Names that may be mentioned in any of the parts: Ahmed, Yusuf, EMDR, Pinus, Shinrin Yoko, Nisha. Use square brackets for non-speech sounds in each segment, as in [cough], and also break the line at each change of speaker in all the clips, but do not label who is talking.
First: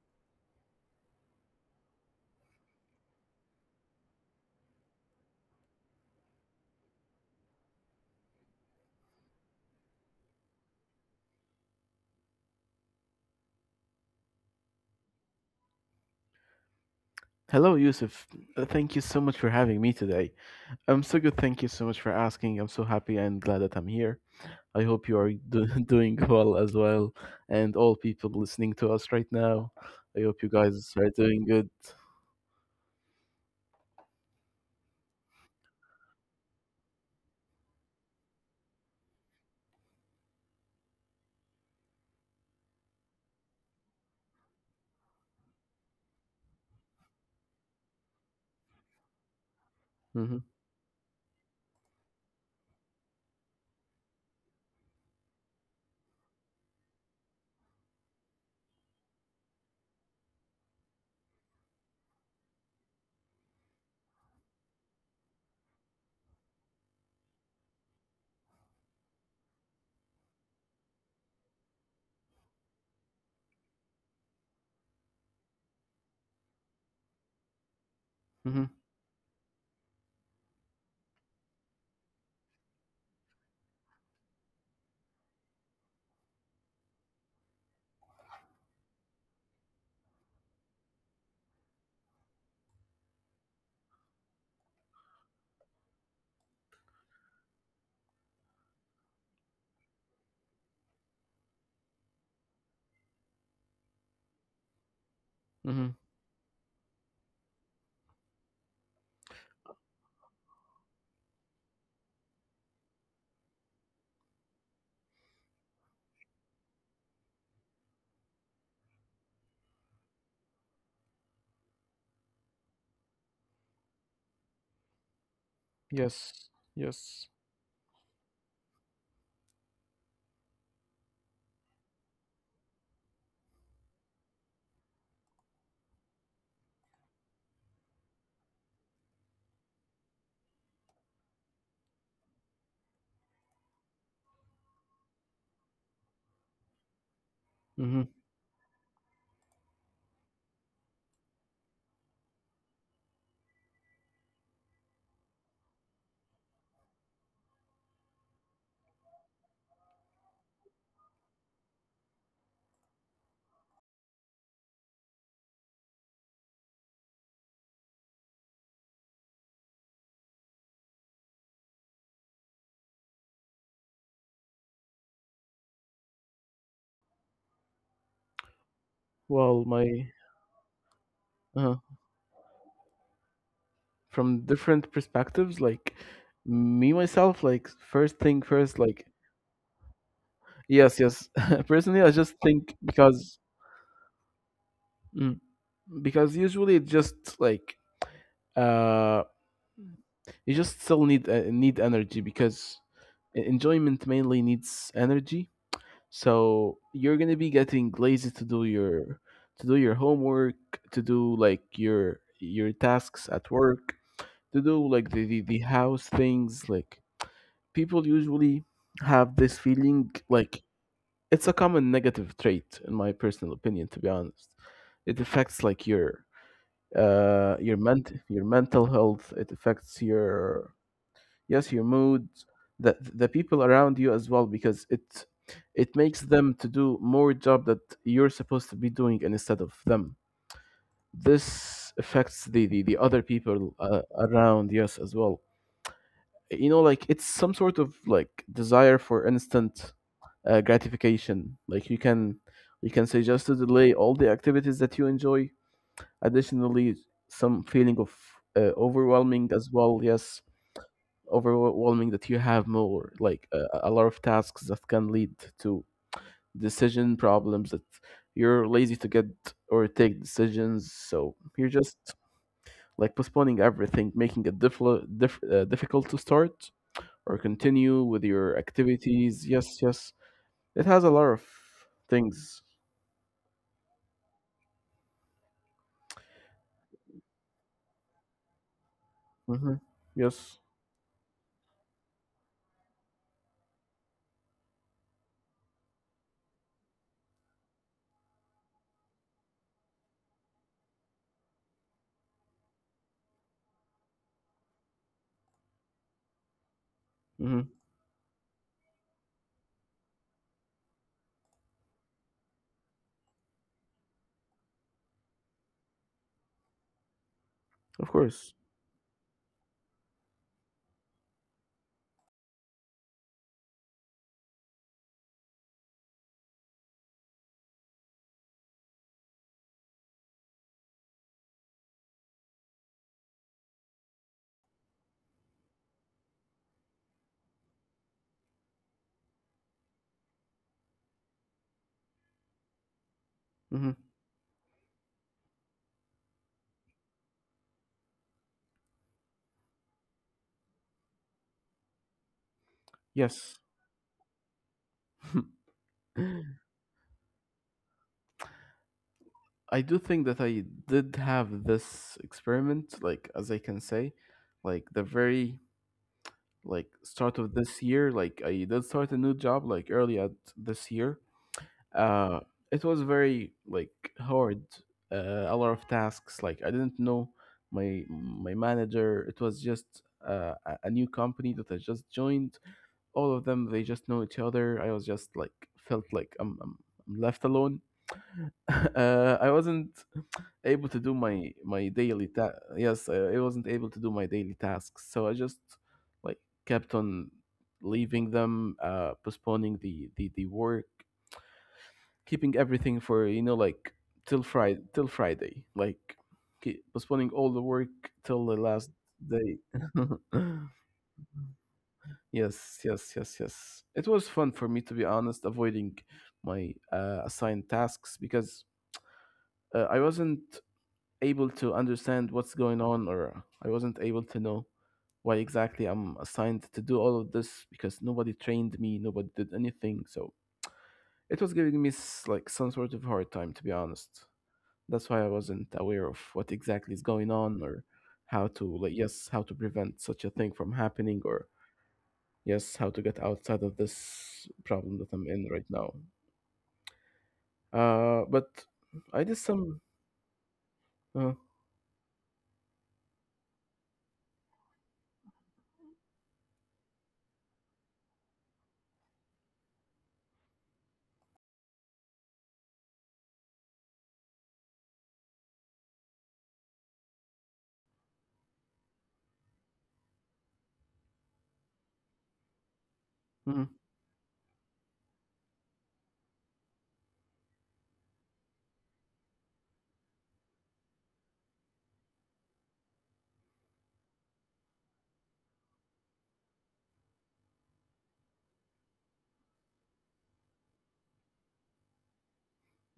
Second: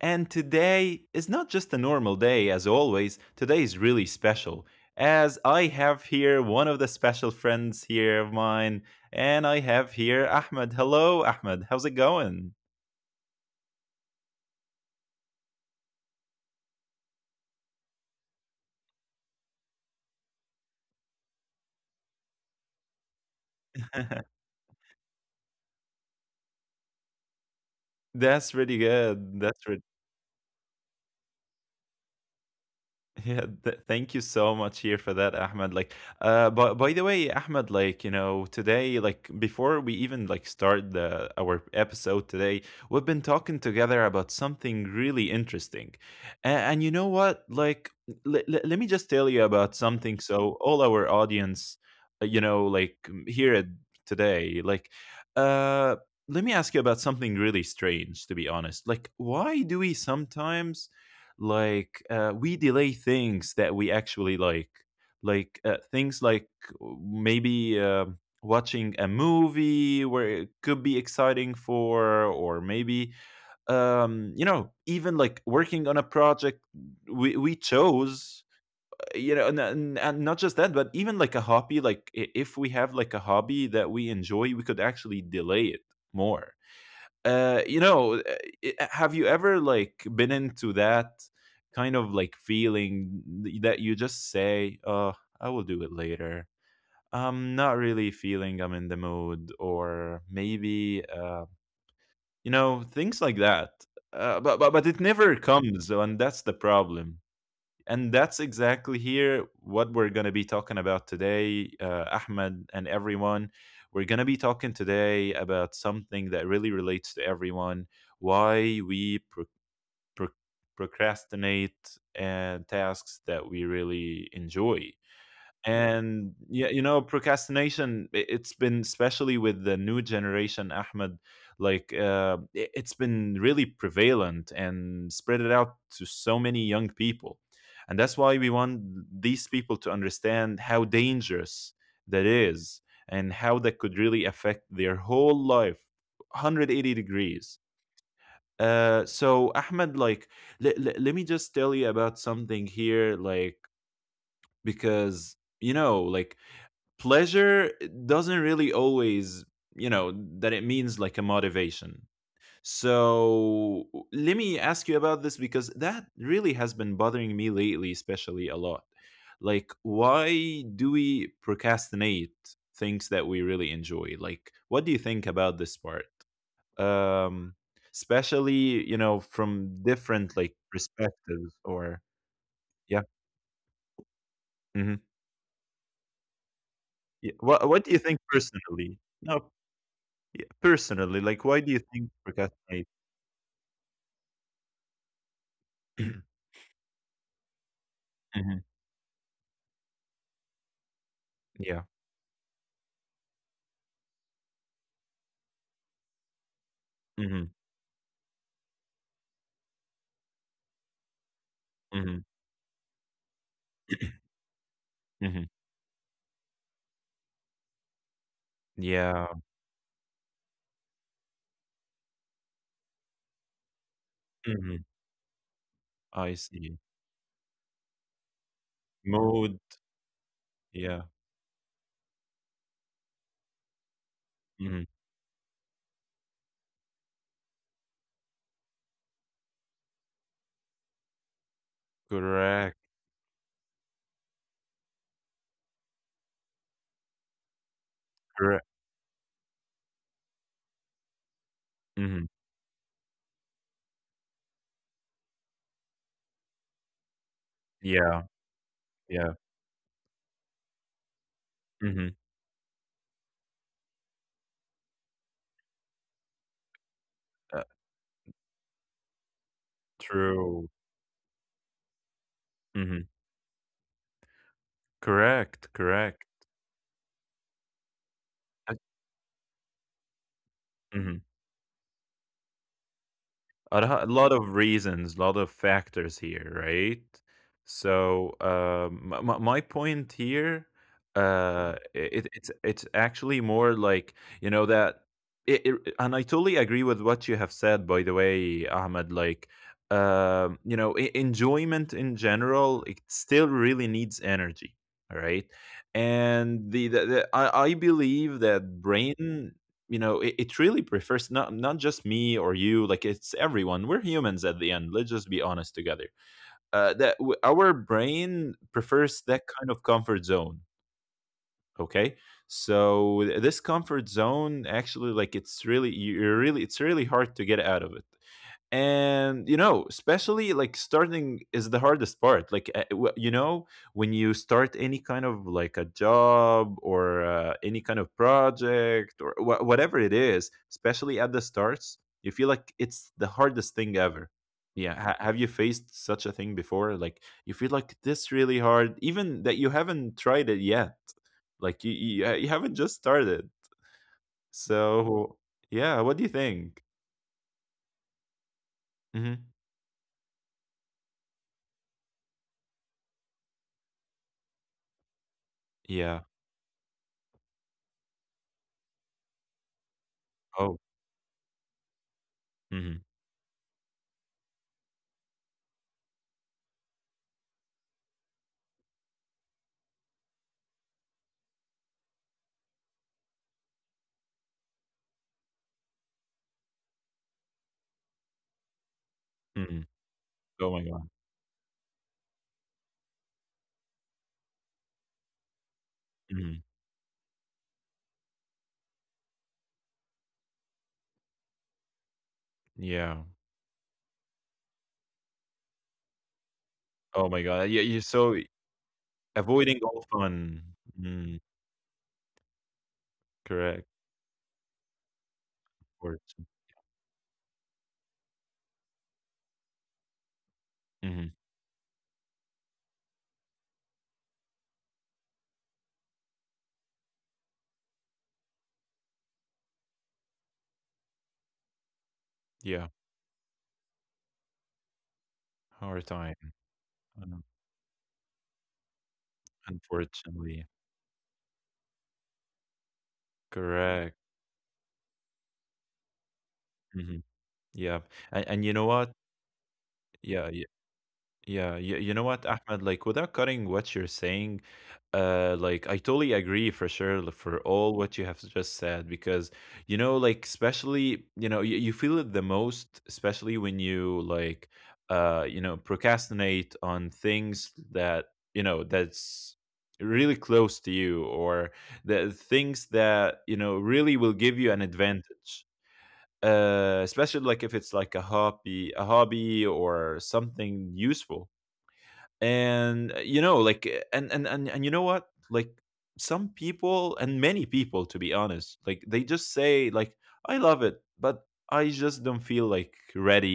And today is not just a normal day, as always. Today is really special, as I have here one of the special friends here of mine, and I have here Ahmed. Hello, Ahmed. How's it going?
Hello, Yusuf. Thank you so much for having me today. I'm so good. Thank you so much for asking. I'm so happy and glad that I'm here.
[laughs]
I hope you are [laughs] doing well as well, and all people
That's really
listening to us
good.
right
That's
now. I hope you guys are doing good.
[laughs] Yeah, thank you so much here for that, Ahmed. Like, but by the way, Ahmed, like, you know, today, like, before we even like start the our episode today, we've been talking together about something really interesting, and you know what? Like, let me just tell you about something. So,
Mm-hmm,
all our audience, you know, like here at today, like, uh, let me ask you about something really strange. To be honest, like, why do we sometimes? Like we delay things that we actually like things like maybe watching a movie where it could be exciting for, or maybe you know, even like working on a project we chose.
mm-hmm,
You know, and not just that, but even like a hobby, like if we have like a hobby that we enjoy, we could actually delay it more. uh, you know, uh, have you ever like been into that kind of like feeling that you just say, "Oh, I will do it later." I'm not really feeling I'm in the mood, or maybe you know, things like that. But it never comes,
mm-hmm.
and that's the problem. And that's exactly here what we're going to be talking about today, Ahmed and everyone. We're going to be talking today about something that really relates to everyone, why we pro- procrastinate and tasks that we really enjoy. And yeah,
Yes,
you know,
yes.
procrastination, it's been especially with the new generation, Ahmed, like it's been really prevalent and spread it out to so many young people. And that's why we want these people to understand how dangerous that is and how that could really affect their whole life 180 degrees.
Mm-hmm.
So, Ahmed, like, le- let me just tell you about something here, like, because, you know, like, pleasure doesn't really always, you know, that it means like a motivation. So let me ask you about this because that really has been bothering me lately, especially a lot. Like, why do we procrastinate things that we really enjoy? Like, what do you think about this part? Um, especially, you know, from
Well,
different
my
like perspectives, or
uh
yeah.
from
Hmm.
different perspectives. Like
Yeah.
me
What
myself,
do you
like
think
first thing
personally?
first, like
No, yeah, personally,
yes,
like, why do
yes.
you think
[laughs] Personally, I just
procrastinate?
think mm,
[clears throat]
because usually it just like
Mhm.
uh you
Yeah.
just still need need energy because enjoyment mainly needs energy.
Mhm.
So you're gonna be getting lazy to do your homework, to do
Mhm.
like your tasks at work, to
Mhm.
do like the house things like people
Yeah.
usually have this feeling like it's a common negative trait in my personal opinion, to be
Mhm.
honest. It
I
affects like
see.
your ment your
Mood.
mental health. It affects
Yeah.
your, yes, your mood, the people around
Mhm.
you as well, because it makes them to do more job that you're supposed to be doing instead of them.
Correct.
This affects the other people, around, yes, as well. You know, like it's some
Correct.
sort of like desire for instant
Mhm.
gratification. Like you can say just to delay all the activities that you enjoy. Additionally,
Yeah.
some feeling of
Yeah.
overwhelming as well. Yes,
Mhm.
overwhelming, that you have more like a lot of tasks that can lead to
Uh,
decision problems that you're lazy to get
true.
or take decisions. So you're
Mhm.
just like postponing everything, making
Correct.
it
Correct.
difficult to start or
Uh,
continue with your activities. Yes,
mhm.
yes. It has a lot of
a
things.
lo- a lot of reasons, a lot of factors here, right? So my point here,
Mm-hmm.
uh, mhm.
Yes.
It's actually more like, you know, that, and I totally agree with what you have said. By the way, Ahmed, like you know, enjoyment in general, it still really needs energy, all right? And the I believe that
Mm-hmm.
brain, you know, it really prefers, not just me or you, like it's everyone, we're humans at the end, let's just be honest together. That our brain
Of
prefers that
course.
kind of comfort zone, okay? So this comfort zone actually, like, it's really you're really, it's really hard to get out of it. And you know, especially like starting is the hardest part. Like you know, when you start any kind of like a job or any kind of project or whatever it is, especially at the starts, you feel like it's the hardest thing ever.
Mm-hmm.
Yeah, have you faced such a thing before, like you feel like this really hard even that you haven't tried it yet, like you haven't just started?
Yes.
So yeah, what do you think?
[laughs] I
Hmm.
do think that I did have this experiment, like as I can say, like the very
Yeah.
like start of this year. Like I did start a new job like early
Oh.
at this year. Uh,
Mhm.
it was very like hard. A lot of tasks. Like I didn't know my manager. It was just a new company that I just joined. All of them, they just know each other. I was just like felt like I'm left alone. [laughs]
Mhm.
I wasn't
Oh my god.
able to do my my daily ta- yes, I wasn't able to do my daily tasks, so I just
Mhm.
like kept on leaving them, postponing the work,
Yeah.
keeping everything for, you know, like till Friday,
Oh my god. Yeah, you're
postponing
so
all the work till the
avoiding
last
all
day.
fun.
[laughs]
Mm,
Yes,
correct.
yes, yes, yes. It was fun for me, to be
Or
honest, avoiding my assigned tasks because I
mhm.
wasn't able to understand what's going on, or I wasn't able to know why exactly I'm assigned to do all of this, because nobody trained me, nobody did anything. So it was giving me
Yeah.
like some sort of hard time, to be honest. That's why I
Hard
wasn't
time,
aware of what
um,
exactly is going on, or how to like yes, how to
unfortunately.
prevent such a thing from happening, or. Yes, how to get
Correct.
outside of this problem that I'm in right now.
Mhm. Yeah. And you know
Uh,
what?
but I did some.
Yeah. Yeah, you,
Uh,
you know what, Ahmed, like without cutting what you're saying, like I totally agree for sure, for all what you have just said, because you know like, especially, you know, you feel it the most, especially when you like you know, procrastinate on things that, you know, that's really close to you or the things that, you know, really will
hmm.
give you an advantage, especially like if it's like a hobby or something useful. And you know like and you know what, like some people and many people to be honest, like they just say like, I love it, but I just don't feel like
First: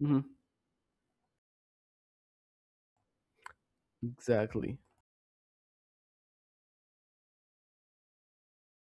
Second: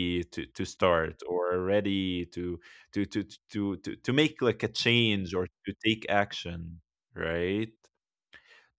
Hmm.
to start or ready to to make like a
Exactly.
change or to take action, right?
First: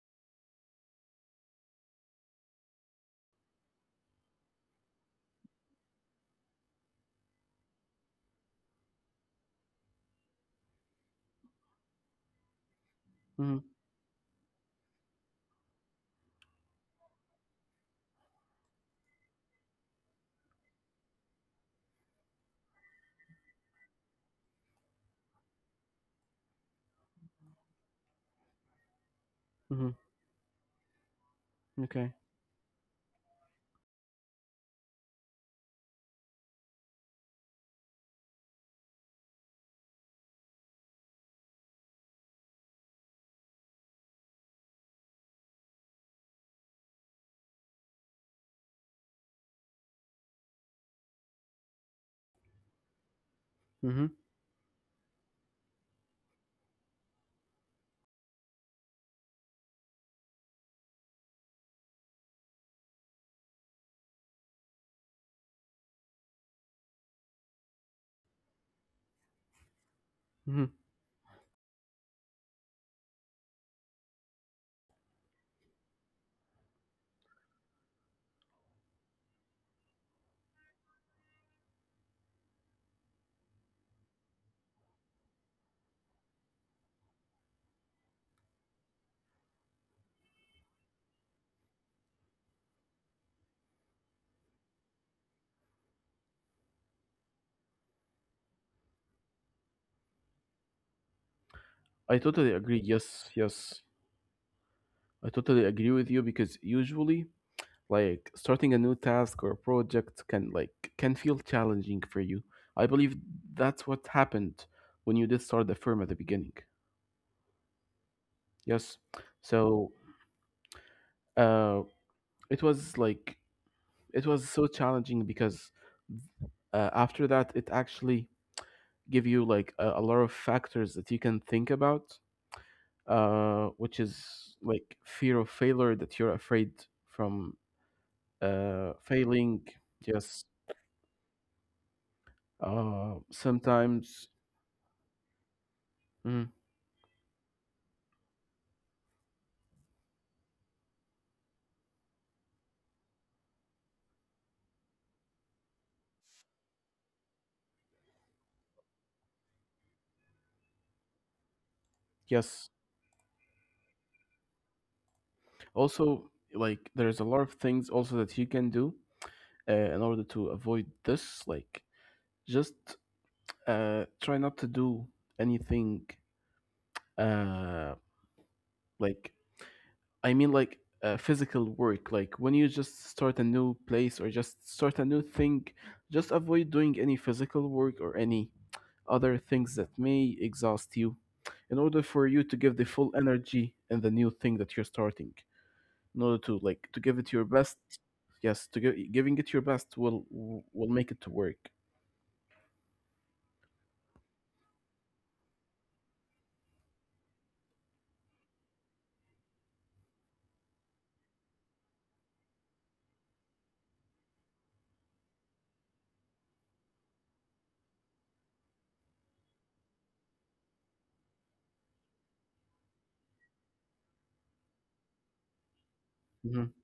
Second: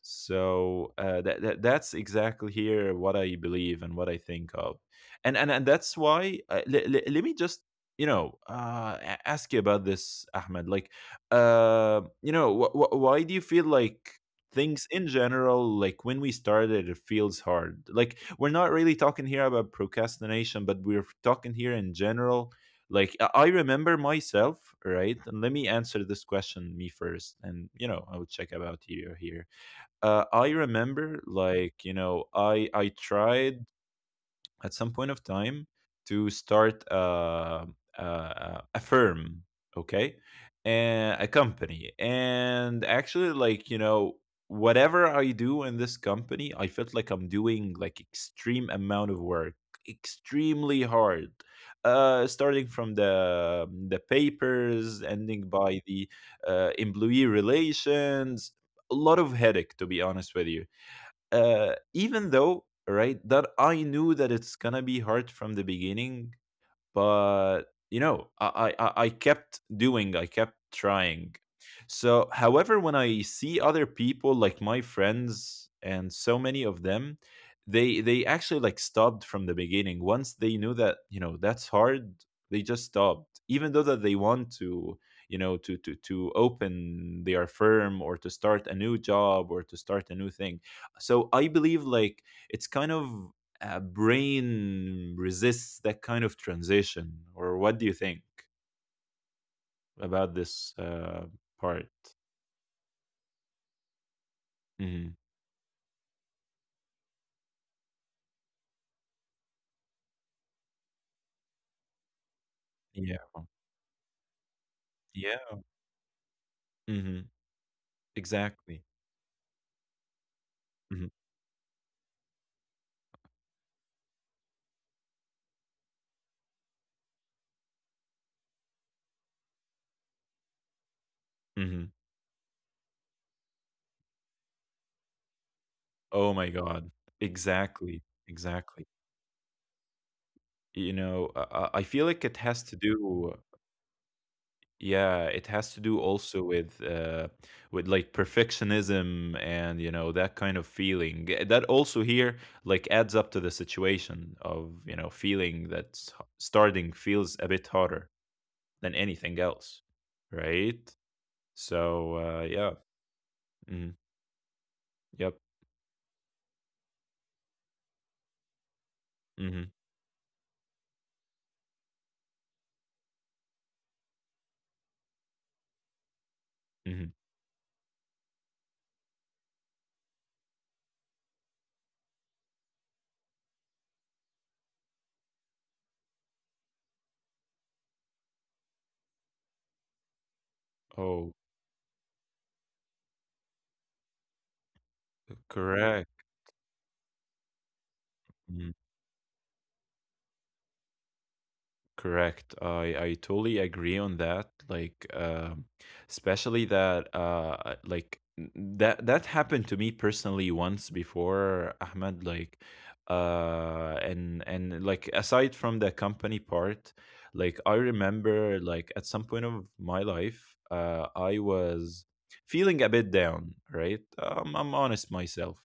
So that that's exactly here what I believe and what I think of, and that's why let me just, you know, ask you about this, Ahmed. Like, you know, why do you
Hmm.
feel like things in general, like when we started, it feels hard? Like we're not really talking here about procrastination, but we're talking here in general. Like I remember myself, right? And let me answer this question me first, and you know I will check about you here.
Hmm.
I remember, like you
Okay.
know, I tried at some point of time to start a firm, okay, and a company. And actually, like you know, whatever I do in this company, I felt like I'm doing like extreme amount of work, extremely hard. Starting from the
Hmm.
papers, ending by the employee relations, a lot of headache to be honest with you. Even though, right, that I knew that it's gonna be hard from the beginning, but you know, I kept doing, I
Hmm.
kept trying. So however, when I see other people like my friends and so many of them, they actually like stopped from the beginning. Once they knew that, you know, that's hard, they just stopped, even though that they want to, you know, to to open their firm or to start a new job or to start a new thing. So I believe like it's kind of brain resists that kind of transition, or what do you think about this
I
part?
totally agree. Yes, yes. I
Hmm.
totally agree with you, because usually, like, starting a new task or project can like can feel challenging for you. I believe
Yeah.
that's what happened when you did start the firm at the
Yeah.
beginning.
Hmm.
Yes.
Exactly.
So, uh,
Hmm.
it was like it was so challenging because after that it actually give you like a lot of factors that you can think about,
Hmm.
which is like fear of failure, that you're afraid from
Oh my god. Exactly.
failing,
Exactly.
yes,
You know, I feel like it has to
sometimes.
do, yeah,
Mm,
it has to do also with like perfectionism and you know that kind of feeling. That also here like adds up to the situation of, you know, feeling that starting feels a bit harder than anything else, right?
yes.
So yeah. Mhm. Yep.
Also, like, there's a lot of things also that you can do in
Mhm.
order to avoid this, like just try not to do anything,
Mhm.
uh, like I mean, like physical work. Like when you just start a new place or just start a new thing, just avoid doing any physical work or any other things that may exhaust you, in order for you
Oh,
to give the full energy in the new thing that you're starting. In order to like to give
correct.
it your best, yes, to giving it your
Mm-hmm.
best will make it to work.
Correct. I totally agree on that. Like, especially that, like that happened to me personally once before, Ahmed. Like, and like aside from the company part, like I remember, like at some point of my life, I was feeling a bit down. Right. I'm honest
Mhm.
myself,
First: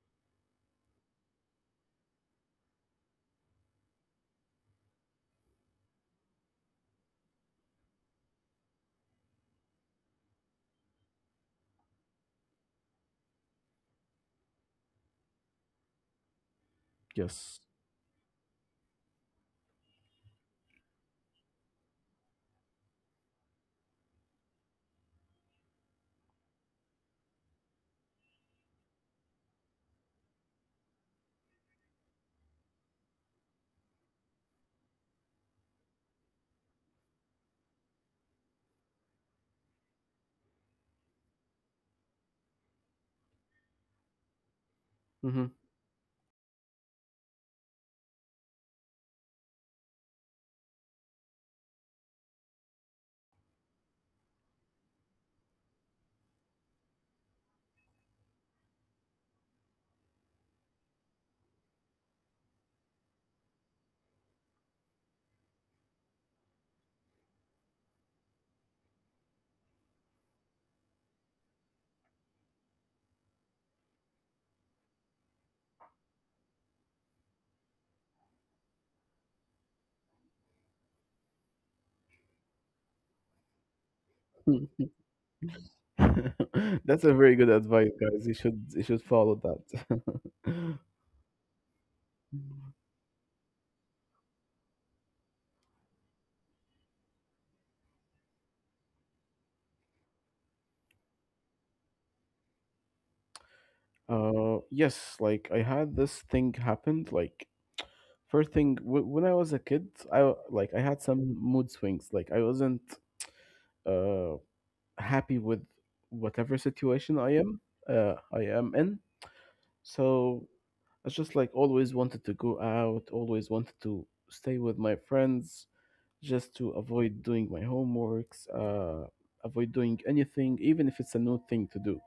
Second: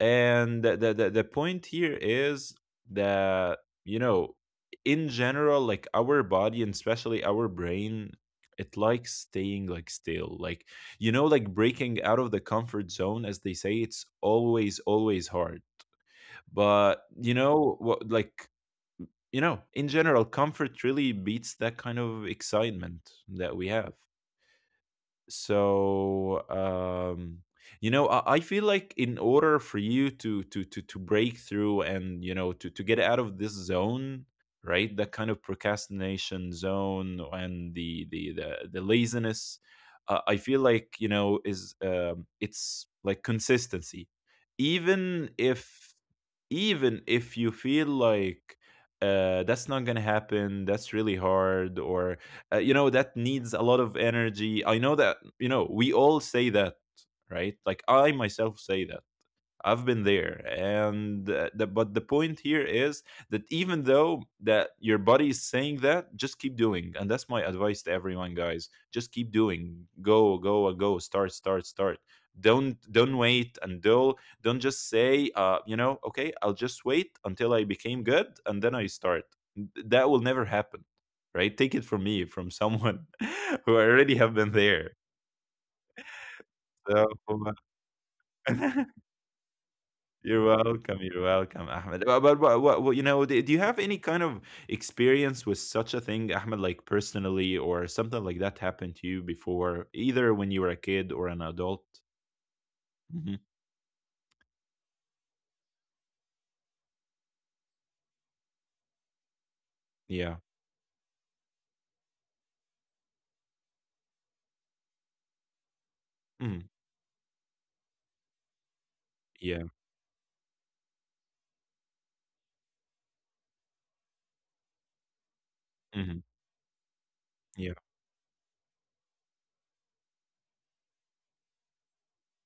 and the point here is that, you know, in general like our body and especially our brain, it likes staying like still, like, you know, like breaking out of the comfort zone, as they say, it's always hard. But you
Yes.
know what, like, you know, in general, comfort really beats that kind of excitement that we have. So you know, I feel like in order for you to to break through and, you know, to get out of this zone, right, that kind of procrastination zone and the laziness, I feel like, you know, is it's like consistency. Even
Mhm.
if you feel like that's not gonna happen, that's really hard, or you know that needs a lot of energy. I know that, you know, we all say that, right, like I myself say that, I've been there, and but the point here is that even though that your body is saying that, just keep doing, and that's my advice to everyone, guys. Just keep doing. Go, go, go. Start, start, start. Don't wait until, don't just say, you know, okay, I'll just wait until I became good and then I start. That will never happen, right? Take it from me, from someone [laughs] who already have been there.
[laughs] That's a
So.
very good advice, guys. You should
[laughs]
follow that.
You're
[laughs]
welcome. You're welcome, Ahmed. But, do you have any kind of experience with such a thing, Ahmed, like personally, or something like that happened to you before, either when you were a kid or an adult? Hmm.
Yes, like I had this thing happened. Like, first thing,
Yeah.
when I was a kid, like I had some mood swings. Like I wasn't uh happy
Hmm.
with whatever situation I
Yeah.
am in. So I just like always wanted to go out, always wanted to stay with my
Hmm.
friends, just to
Yeah.
avoid doing my homeworks, avoid doing anything, even if it's a new thing to do.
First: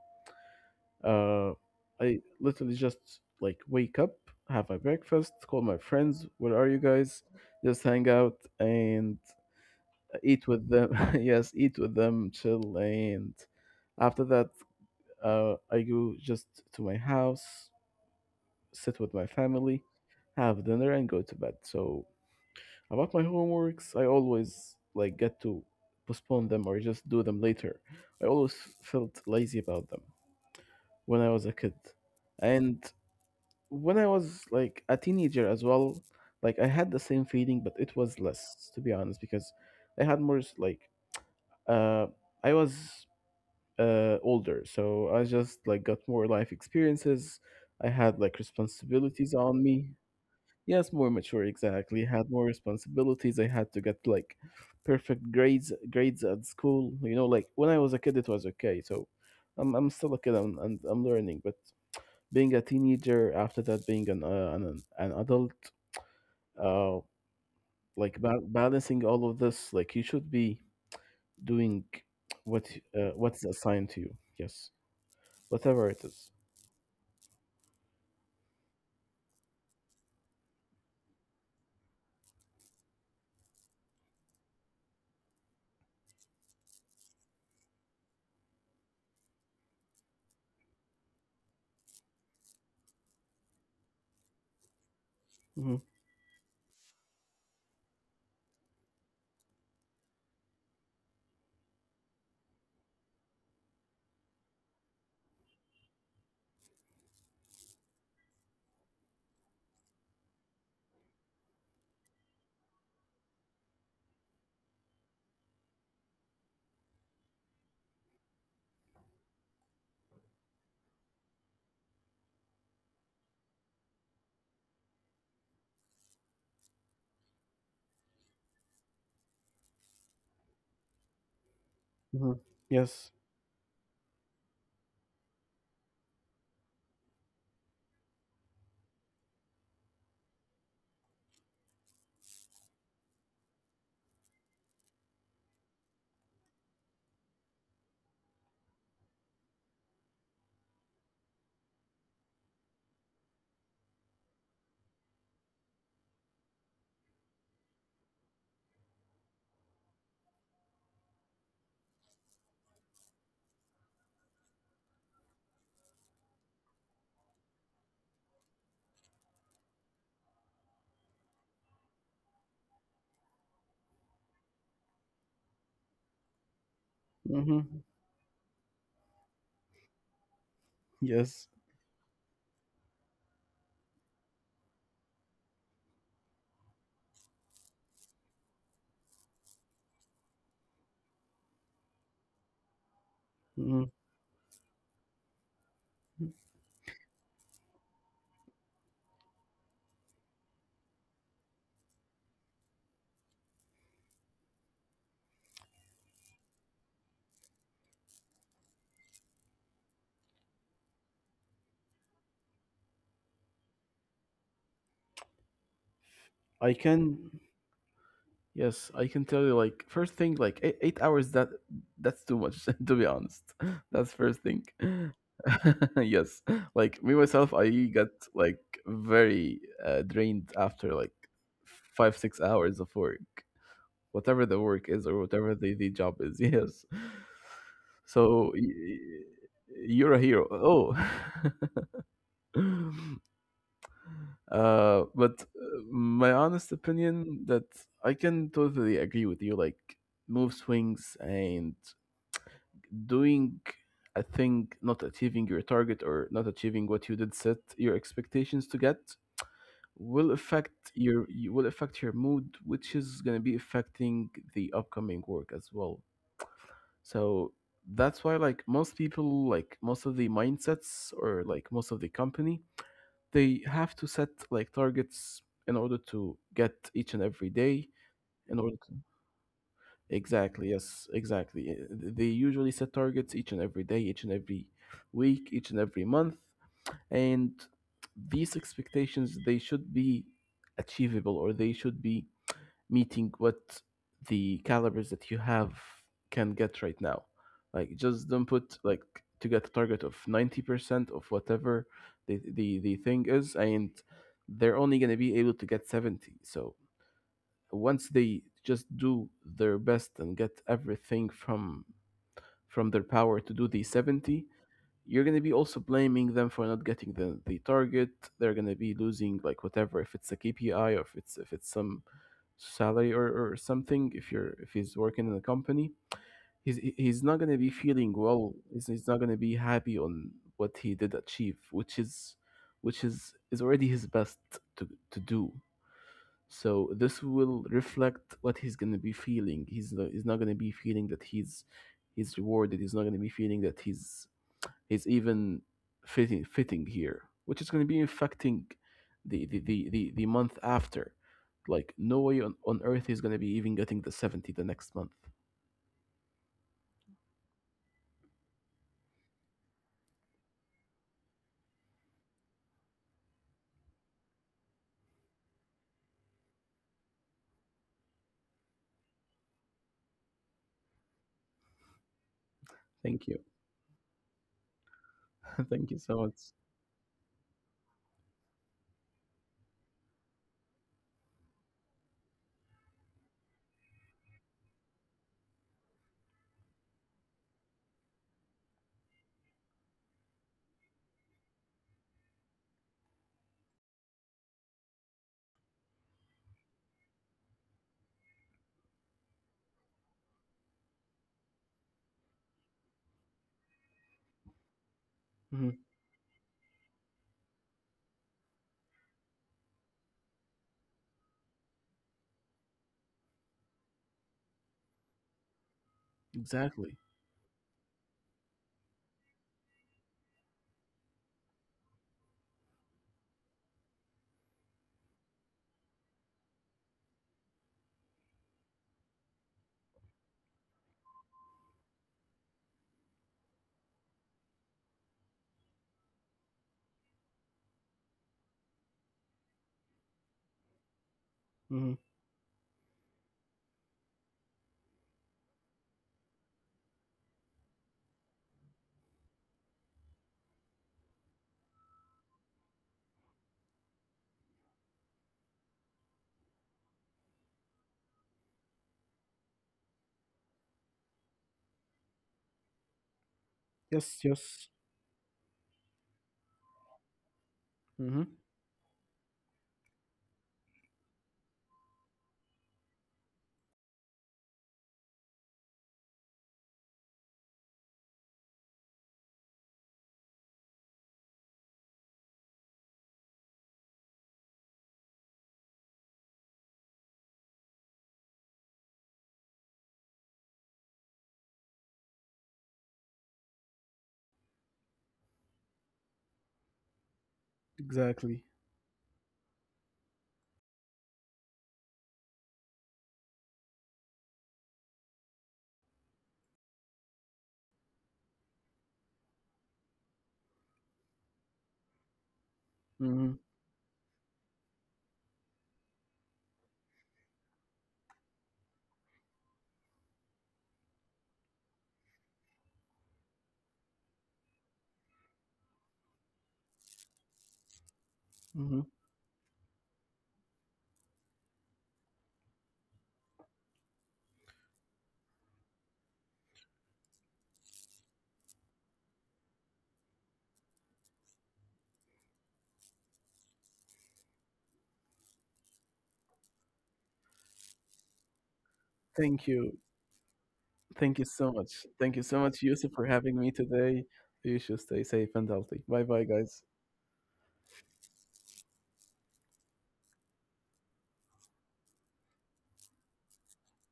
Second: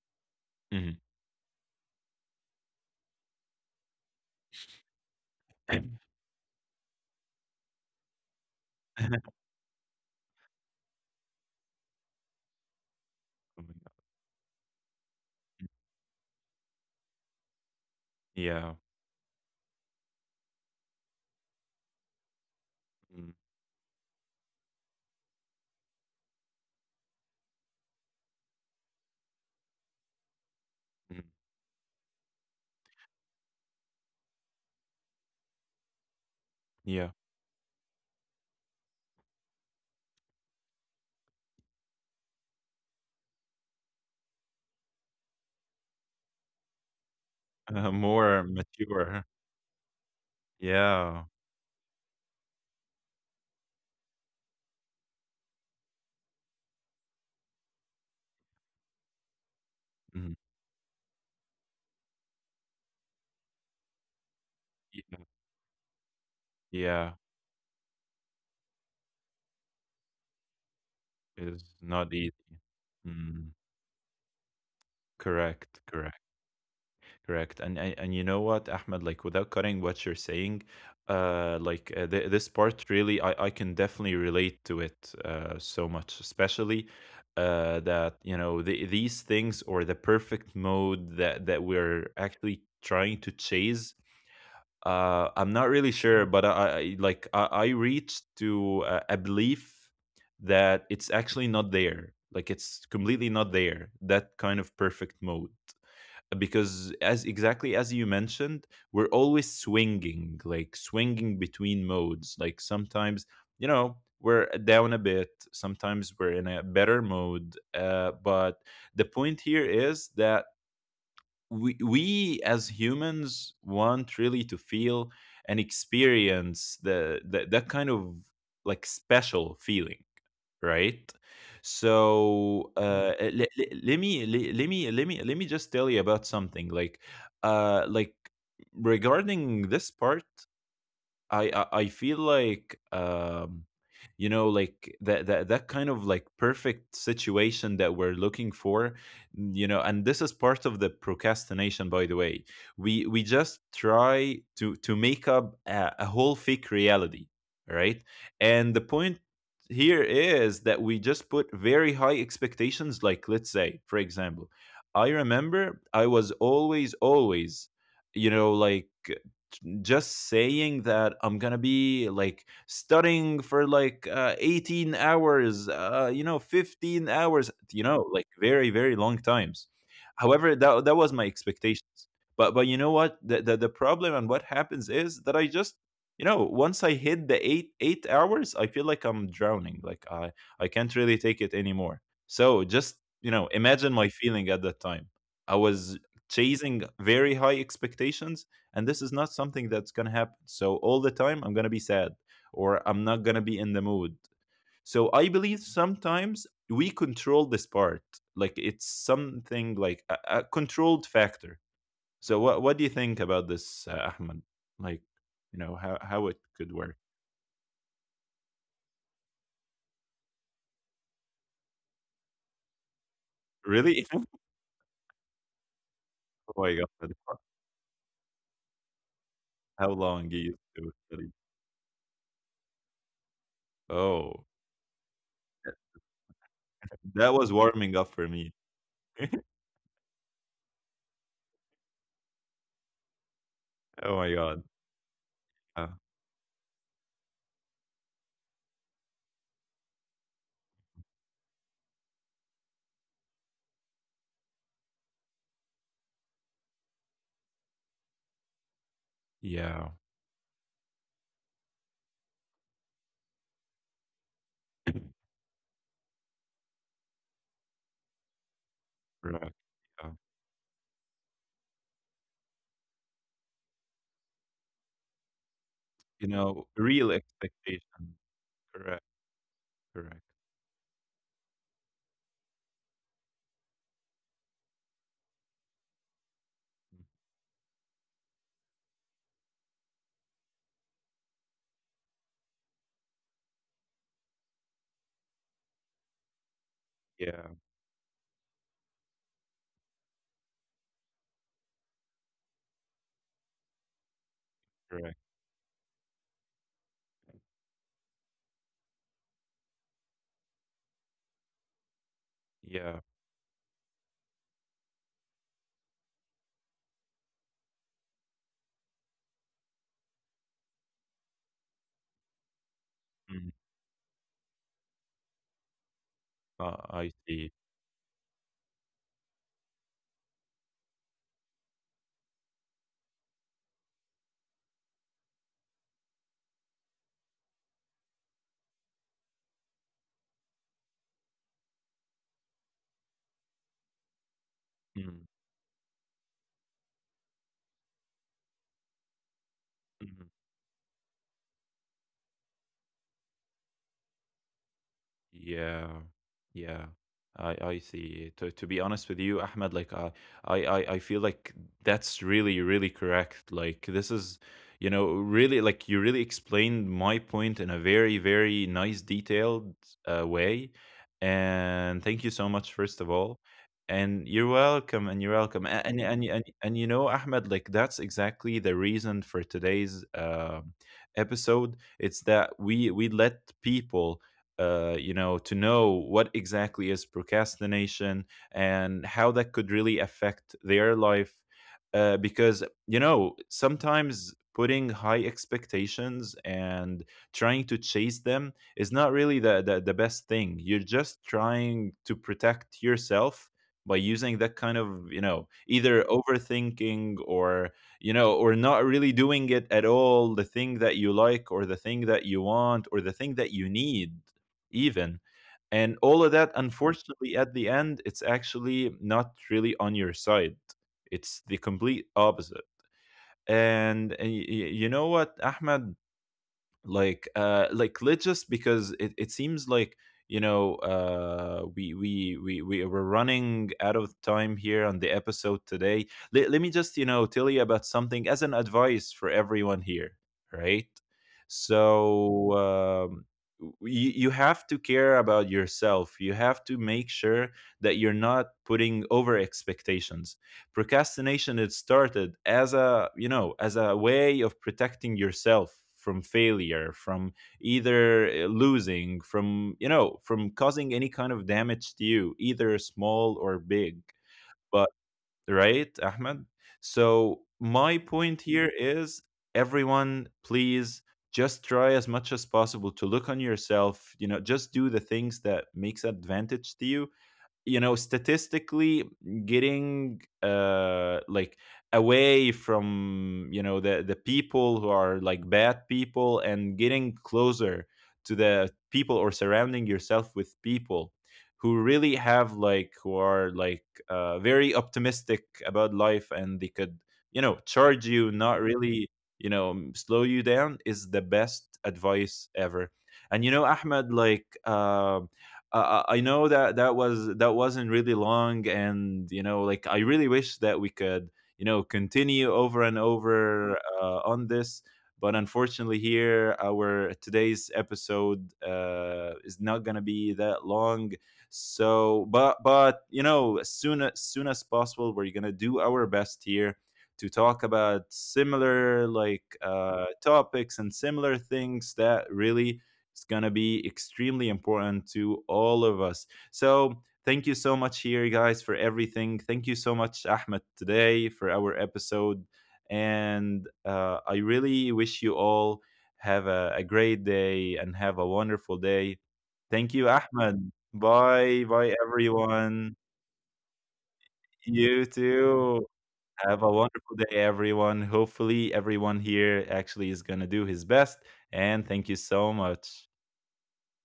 Hmm.
Uh, I literally just like wake up, have my breakfast, call my friends, where are you guys? Just hang out and
[laughs]
eat with them. [laughs] Yes, eat with them, chill. And
Yeah. Oh my God.
after that, I go just to my house,
Yeah.
sit with my family, have dinner, and go to bed. So, about my
Mhm.
homeworks, I always like get to postpone them or just do them later. I always felt lazy about them when
Mhm.
I was a kid. And when I was like a teenager as well, like I had the
Yeah.
same feeling, but it was less, to be honest, because I had more s- like uh, I was older, so I just like got more life experiences. I had
More
like
mature.
responsibilities on me. Yes, more
Yeah.
mature, exactly. Had more responsibilities. I had to get like perfect grades at school. You know, like when I was a kid, it was okay. So I'm still a
Mhm.
kid. And I'm learning, but being a teenager, after that being
Yeah.
an adult, uh
Yeah.
like balancing all of this, like you should be
It's
doing
not easy.
what what is
Mm.
assigned to you, yes,
Correct.
whatever it
Correct.
is.
Correct. And you know what, Ahmed, like without cutting what you're saying, like this part really I can definitely relate to it so much, especially that you know these things or the perfect mode that we're actually trying to chase. I'm
Mhm,
not really sure, but I reached to a belief that it's actually not there. Like it's completely not there. That kind of perfect mode, because as exactly as you mentioned, we're always swinging, like swinging between modes, like sometimes, you know, we're down a bit, sometimes we're in a better mode, but the point here is that we as humans want really to feel and experience the that kind of like special feeling, right?
mhm.
So. Mm.
Yes.
Let me just tell you about something like like, regarding this part. I feel like you know, like that that kind of like perfect situation that we're looking for, you know, and this is part of the procrastination, by the way. We just try to make up a whole fake reality, right? And the point here is that we just put very high expectations. Like, let's say, for example, I remember I was always, you know, like just saying that I'm gonna be like studying for like 18 hours, you know, 15 hours,
Hmm.
you know, like very very long times. However, that was
Yes.
my expectations. But you know what, the, the problem and what happens is that I just, you know, once I hit the eight hours, I feel like I'm drowning. Like I can't really take it anymore. So just, you know,
Hmm.
imagine my feeling at that time. I was chasing very high expectations, and this is not something that's going to happen, so all the time I'm going to be sad, or I'm not going to be in the mood. So I believe sometimes we control this part. Like it's something like a controlled factor. So what do you think about this, Ahmed? Like, you know, how it
I can,
could work?
yes, I can tell you, like first thing, like 8 hours, that that's too much. [laughs] To be honest, [laughs] that's first
Really? [laughs] Oh
thing. [laughs] Yes, like
my
me
God.
myself, I got like very
How
drained
long you
after
used
like
to really?
5 or 6 hours of work, whatever the
Oh,
work is or whatever the job is. [laughs] Yes.
that was warming up
So
for me.
you're a hero. Oh. [laughs]
Oh my God.
But
uh,
My honest opinion that I can totally agree with you, like move swings and doing a thing, not achieving your target or not achieving what you did set your expectations to get, will
yeah.
affect your, you will affect your mood, which is going to be affecting the upcoming work as well.
[clears throat]
So that's why like most people, like most of
Right.
the
Yeah.
mindsets, or like most of the company, they have to set like targets in order to get
You
each and
know,
every day,
real
in order to
expectation. Correct,
Exactly,
correct.
yes, exactly. They usually set targets each and every day, each and every week, each and every month. And
Mm.
these expectations, they should be achievable, or they should be meeting what the calibers that you have can get right now. Like,
Yeah,
just don't put, like, to get a target of 90% of whatever the thing is, and they're only going to be able to get
correct.
70. So once they just do their best and get everything from their power to do
Yeah.
the 70, you're going to be also blaming them for not getting the target. They're going to be losing like whatever, if it's a KPI, or if it's some salary, or something.
Mm.
If you're if he's working in a company, he's not going to be
I
feeling
see.
well. He's not going to be happy on what he did achieve, which is which is already his best to do. So this will reflect what he's gonna be feeling. He's not gonna be feeling that he's rewarded. He's not gonna be feeling that he's even
Mm.
fitting here, which is gonna be affecting the
Mhm.
month after. Like no way on earth he's gonna be even getting the 70 the next month.
Yeah, yeah, I see. To be honest with you, Ahmed, like I feel like that's really really correct. Like, this is, you know, really, like you really explained my point in a very very nice detailed way, and thank you so much first of
Thank you.
all. And you're
[laughs]
welcome, A-
Thank you
and
so
and
much.
and and you know, Ahmed, like that's exactly the reason for today's episode. It's that we let people you know, to know what exactly is procrastination and how that could really affect their life. Because, you know, sometimes putting high expectations and trying to chase them is not really the best thing. You're just trying to protect yourself by using that kind of, you know,
Hmm.
either overthinking or not really doing it at all, the thing that you like or the thing that you want or the thing that you need even. And all of that,
Exactly.
unfortunately, at the end, it's actually not really on your side. It's the complete opposite. And, you know what, Ahmed? Like, like, let's just, because it seems like, we are running out of time here on the episode today. Let me just, tell you about something as an advice for everyone here, right?
Hmm.
So, you have to care about yourself. You have to make sure that you're not putting over expectations. Procrastination, it started as a way of protecting yourself from failure, from either losing, from you know from causing any kind of damage to you, either small or big,
Yes, yes,
but right, Ahmed? So my point
hmm,
here is, everyone, please just try as much as possible to look on yourself, you know, just do the things that makes advantage to you, you know, statistically. Getting like, away from, you know, the people who are like bad people, and getting closer to the people, or surrounding yourself with people who are like very optimistic about life, and they could, you know, charge you, not
exactly.
really, slow you down, is the best advice ever. And you know, Ahmed, like, I know that that wasn't really long, and you know, like I really wish that we could, you know, continue over and
Hmm.
over on this. But unfortunately, here our today's episode is not gonna be that long. So, but you know, as soon as possible, we're gonna do our best here to talk about
Hmm.
similar like topics and similar things that really, it's going to be extremely important to all of us. So, thank you so much here, guys, for everything. Thank you so much, Ahmed, today for our episode. And I really wish you all have a great day and have a wonderful day.
Thank
Thank
you.
you, Ahmed.
Thank you
Bye.
so
Bye,
much. Thank you so much,
everyone.
Yusuf, for having me today. You should
You
stay safe and
too.
healthy. Bye bye,
Have a
guys.
wonderful day, everyone. Hopefully, everyone here actually is going to do his best. And thank you so much.